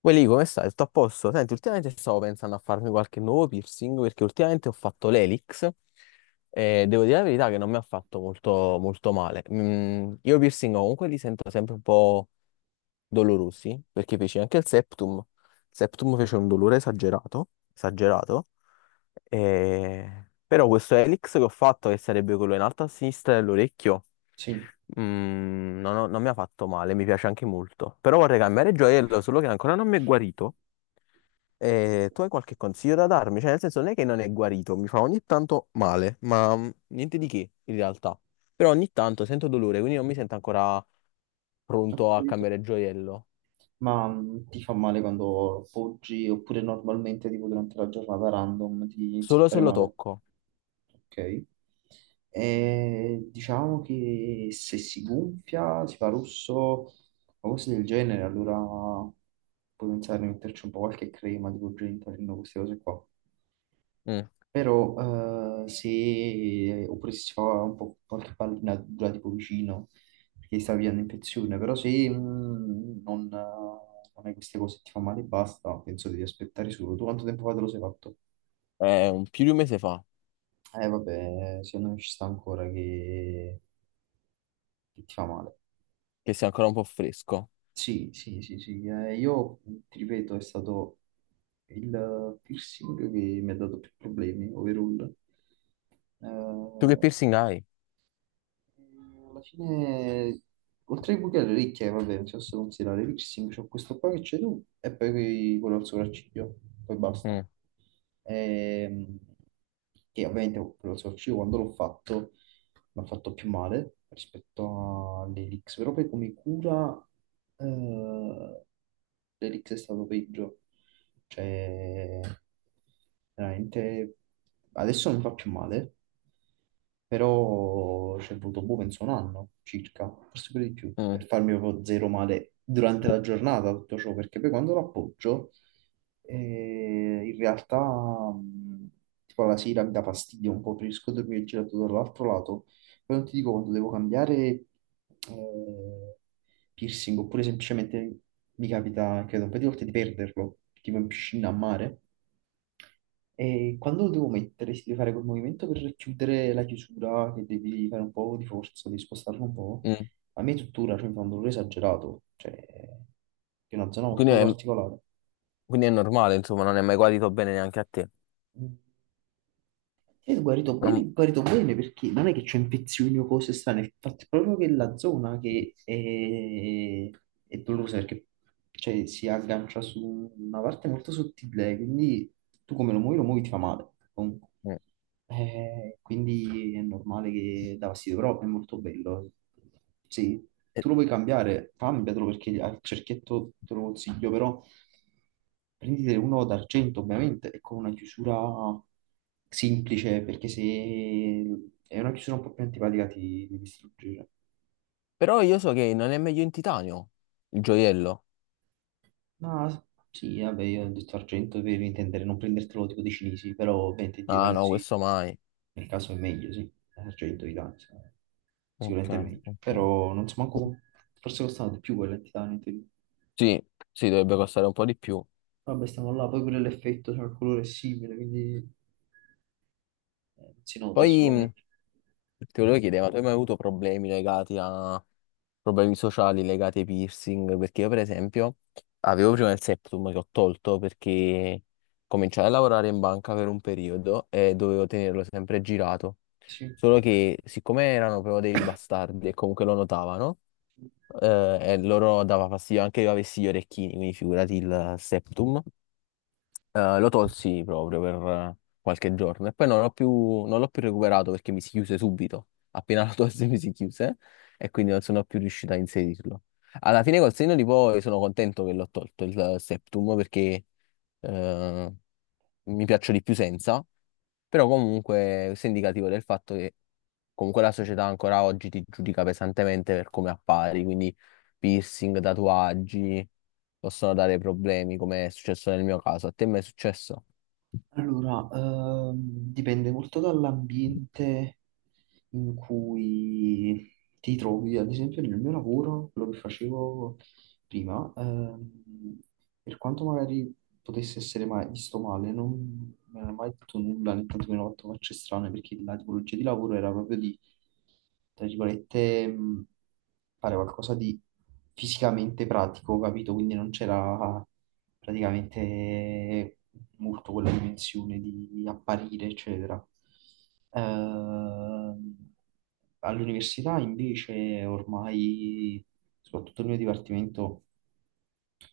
Poi lì come stai? Tutto a posto? Senti, ultimamente stavo pensando a farmi qualche nuovo piercing perché ultimamente ho fatto l'elix e devo dire la verità che non mi ha fatto molto male. Io i piercing comunque li sento sempre un po' dolorosi perché feci anche il septum. Il septum fece un dolore esagerato. Però questo elix che ho fatto, che sarebbe quello in alto a sinistra dell'orecchio, Sì, no, no, non mi ha fatto male, mi piace anche molto. Però vorrei cambiare gioiello, solo che ancora non mi è guarito. E tu hai qualche consiglio da darmi? Cioè, nel senso, non è che non è guarito, mi fa ogni tanto male, ma niente di che in realtà. Però ogni tanto sento dolore, quindi non mi sento ancora ho pronto a capito. cambiare gioiello. Ma ti fa male quando poggi oppure normalmente tipo durante la giornata random ti inizia a Solo fare se lo male? tocco. Ok. E diciamo che se si gonfia, si fa rosso o cose del genere, allora puoi pensare di metterci un po' qualche crema tipo Gentalin o queste cose qua. Mm. Però se, oppure se si fa un po' qualche pallina dura tipo vicino, perché sta via un'infezione, però se non hai queste cose, ti fa male e basta, penso devi aspettare solo. Tu quanto tempo fa te lo sei fatto? È un più di un mese fa, Eh vabbè, secondo me ci sta ancora che ti fa male. che sia ancora un po' fresco. Sì, sì, sì, sì. Io ti ripeto, è stato il piercing che mi ha dato più problemi, overall. Tu che Eh, piercing hai? Alla fine, oltre ai buchi alle orecchie, vabbè, non si possono considerare. Lipsing, c'ho questo qua che c'è tu e poi quello al sopracciglio, poi basta, Mm, ehm, che ovviamente lo Source io quando l'ho fatto mi ha fatto più male rispetto all'Elix, però poi come cura eh, l'Elix è stato peggio, cioè veramente adesso non mi fa più male, però ci è voluto boh, penso un anno circa, forse pure di più, mm, per farmi proprio zero male durante la giornata tutto ciò, perché poi quando lo appoggio e in realtà, tipo la sera mi dà fastidio un po', preferisco dormire girato dall'altro lato. Poi non ti dico quando devo cambiare eh, piercing, oppure semplicemente mi capita, credo, un paio di volte di perderlo, tipo in piscina a mare. E quando lo devo mettere, si deve fare quel movimento per chiudere la chiusura, che devi fare un po' di forza, devi spostarlo un po'. mm. A me tuttora, cioè, mi fa un dolore esagerato, cioè, è una zona Quindi molto è, particolare. quindi è normale, insomma, non è mai guarito bene neanche a te. Sì, è guarito bene perché non è che c'è infezioni o cose strane, il fatto è proprio che la zona che è dolorosa perché cioè, si aggancia su una parte molto sottile, quindi tu come lo muovi ti fa male, comunque. Mm. Quindi è normale che dà fastidio, però è molto bello. Sì, Eh, tu lo puoi cambiare, cambiatelo perché al cerchietto te lo consiglio, però prendite uno d'argento ovviamente e con una chiusura semplice perché se è una chiusura un po' più antipatica ti devi distruggere. Però io so che non è meglio in titanio il gioiello. Ma sì, vabbè, io ho detto argento per intendere non prendertelo tipo dei cinesi, però ovviamente di Ah danno no, sì, questo mai. nel caso è meglio, sì, argento di danno sì. Ok, sicuramente è meglio, ok. però non so manco, forse costano di più quelle di titanio in teoria. Sì, sì, dovrebbe costare un po' di più. Vabbè, stiamo là, poi pure l'effetto, cioè il colore è simile, quindi non si nota, è Poi solo meglio. ti volevo chiedere, ma tu hai mai avuto problemi legati a problemi sociali legati ai piercing? Perché io, per esempio, avevo prima il septum che ho tolto perché cominciai a lavorare in banca per un periodo e dovevo tenerlo sempre girato. Sì. Solo che, siccome erano proprio dei bastardi e comunque lo notavano, e loro dava fastidio anche che io avessi gli orecchini, quindi figurati il septum. Lo tolsi proprio per qualche giorno e poi non l'ho più recuperato perché mi si chiuse subito. Appena lo tolsi mi si chiuse e quindi non sono più riuscito a inserirlo. Alla fine col senno di poi sono contento che l'ho tolto il septum perché eh, mi piaccio di più senza. Però comunque questo è indicativo del fatto che comunque la società ancora oggi ti giudica pesantemente per come appari, quindi piercing, tatuaggi possono dare problemi, come è successo nel mio caso. A te mai è successo? Allora, dipende molto dall'ambiente in cui ti trovi. Ad esempio, nel mio lavoro, quello che facevo prima, per quanto magari potesse essere mai visto male, non mi hanno mai detto nulla, né tantomeno fatto facce strane, perché la tipologia di lavoro era proprio di, tra virgolette, fare qualcosa di fisicamente pratico, capito? Quindi non c'era praticamente molto quella dimensione di apparire, eccetera. Ehm, All'università invece ormai, soprattutto nel mio dipartimento,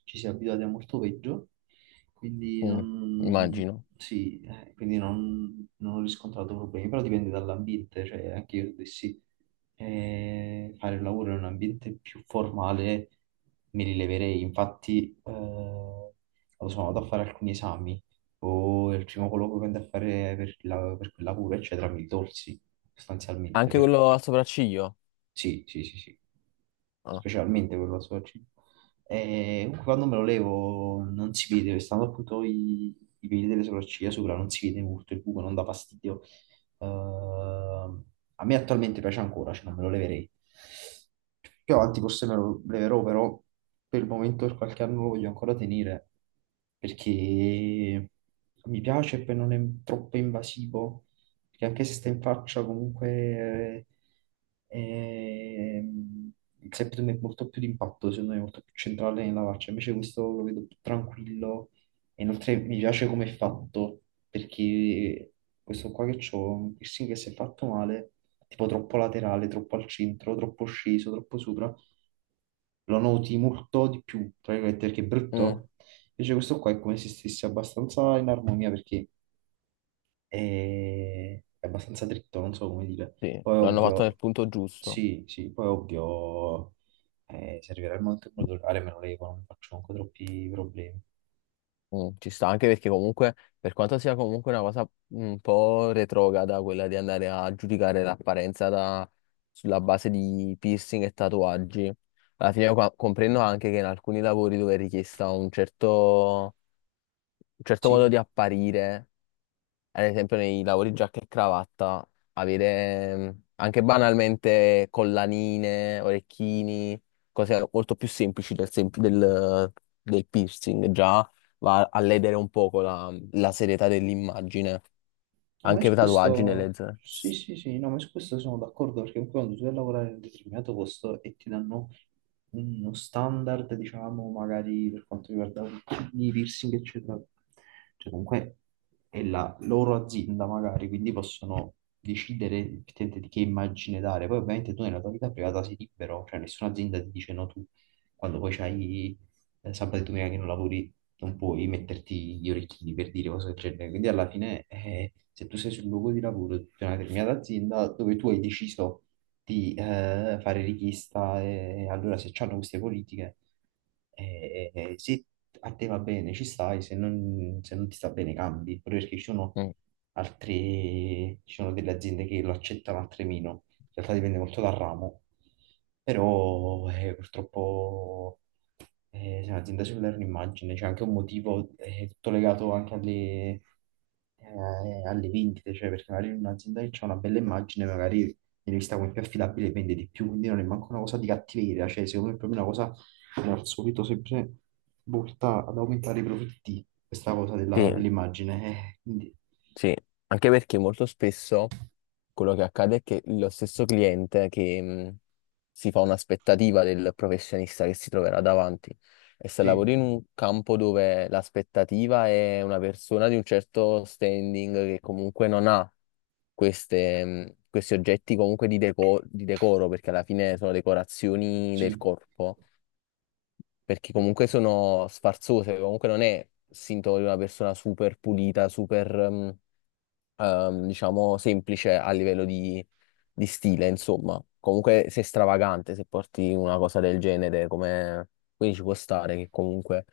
ci si è abituati a molto peggio, quindi Mm, non, immagino. sì, quindi non ho riscontrato problemi, però dipende dall'ambiente, cioè anche io dovessi fare il lavoro in un ambiente più formale me li leverei, infatti quando sono andato a fare alcuni esami, o il primo colloquio che andai a fare per, per quella cura, eccetera, mi tolsi sostanzialmente Anche quello perché al sopracciglio? sì, sì, sì, sì. Ah, Specialmente quello a soggetto. E comunque quando me lo levo non si vede, stando appunto i peli delle sopracciglia sopra, non si vede molto il buco, non dà fastidio. Ehm, A me attualmente piace ancora, cioè non me lo leverei. Più avanti forse me lo leverò, però per il momento per qualche anno lo voglio ancora tenere, perché mi piace e poi non è troppo invasivo perché anche se stai in faccia, comunque ehm, il septum è molto più d'impatto, secondo me, è molto più centrale nella faccia. Invece questo lo vedo più tranquillo. E inoltre mi piace come è fatto, perché questo qua che c'ho, un piercing che si è fatto male, tipo troppo laterale, troppo al centro, troppo sceso, troppo sopra, lo noti molto di più, tra virgolette, perché è mm, brutto. Invece questo qua è come se stesse abbastanza in armonia, perché è abbastanza dritto, non so come dire. sì, Poi l'hanno fatto nel ovvio, punto giusto. sì, sì, poi ovvio, se arriverà il momento in cui devo lavorare me lo levo, non mi faccio comunque troppi problemi. Mm, ci sta anche perché comunque, per quanto sia comunque una cosa un po' retrograda, quella di andare a giudicare sulla base di piercing e tatuaggi, comprendo anche che in alcuni lavori dove è richiesta un certo modo Sì, di apparire, ad esempio nei lavori giacca e cravatta, avere anche banalmente collanine, orecchini, cose molto più semplici del piercing, già va a ledere un poco la serietà dell'immagine, no, ma anche su per tatuaggi questo, nelle zone. sì, sì, sì, no, ma su questo sono d'accordo perché comunque quando tu vai a lavorare in un determinato posto e ti danno uno standard, diciamo, magari per quanto riguarda i piercing, eccetera, cioè comunque è la loro azienda magari, quindi possono decidere effettivamente di che immagine dare. Poi ovviamente tu nella tua vita privata sei libero, cioè nessuna azienda ti dice no tu, quando poi c'hai sabato e domenica che non lavori non puoi metterti gli orecchini per dire cose del genere. Quindi alla fine, se tu sei sul luogo di lavoro di una determinata azienda dove tu hai deciso di fare richiesta, e allora se c'hanno queste politiche, se a te va bene ci stai, se non ti sta bene cambi, proprio perché ci sono Mm, altre, ci sono delle aziende che lo accettano, altre meno. In realtà dipende molto dal ramo, però purtroppo sì, un'azienda cellulare è un'immagine, c'è anche un motivo, è tutto legato anche alle vendite, cioè perché magari in un'azienda che c'è una bella immagine, magari viene vista come più affidabile e vende di più, quindi non è manco una cosa di cattiveria, cioè secondo me è proprio una cosa come al solito sempre volta ad aumentare i profitti, questa cosa sì, dell'immagine, quindi sì, anche perché molto spesso quello che accade è che lo stesso cliente che si fa un'aspettativa del professionista che si troverà davanti e se sì, lavori in un campo dove l'aspettativa è una persona di un certo standing che comunque non ha queste, questi oggetti comunque di decoro, perché alla fine sono decorazioni del sì, corpo, perché comunque sono sfarzose, comunque non è sintomo di una persona super pulita, diciamo, semplice a livello di stile, insomma. Comunque sei stravagante se porti una cosa del genere, come... quindi ci può stare che comunque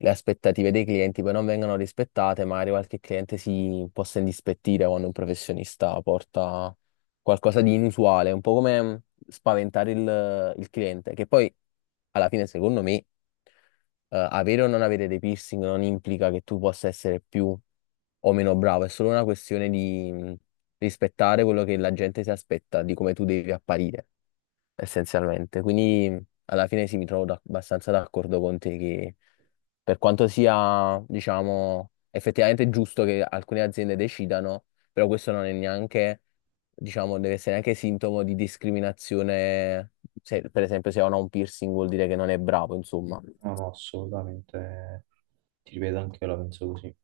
le aspettative dei clienti poi non vengano rispettate, magari qualche cliente si possa indispettire quando un professionista porta qualcosa di inusuale, un po' come spaventare il cliente, che poi alla fine secondo me avere o non avere dei piercing non implica che tu possa essere più o meno bravo, è solo una questione di rispettare quello che la gente si aspetta, di come tu devi apparire, essenzialmente. Quindi alla fine sì, mi trovo abbastanza d'accordo con te che per quanto sia, diciamo, effettivamente giusto che alcune aziende decidano, però questo non è neanche, diciamo, deve essere neanche sintomo di discriminazione. Se, per esempio, se uno ha un piercing vuol dire che non è bravo, insomma. no, no, assolutamente, ti ripeto, anche io la penso così.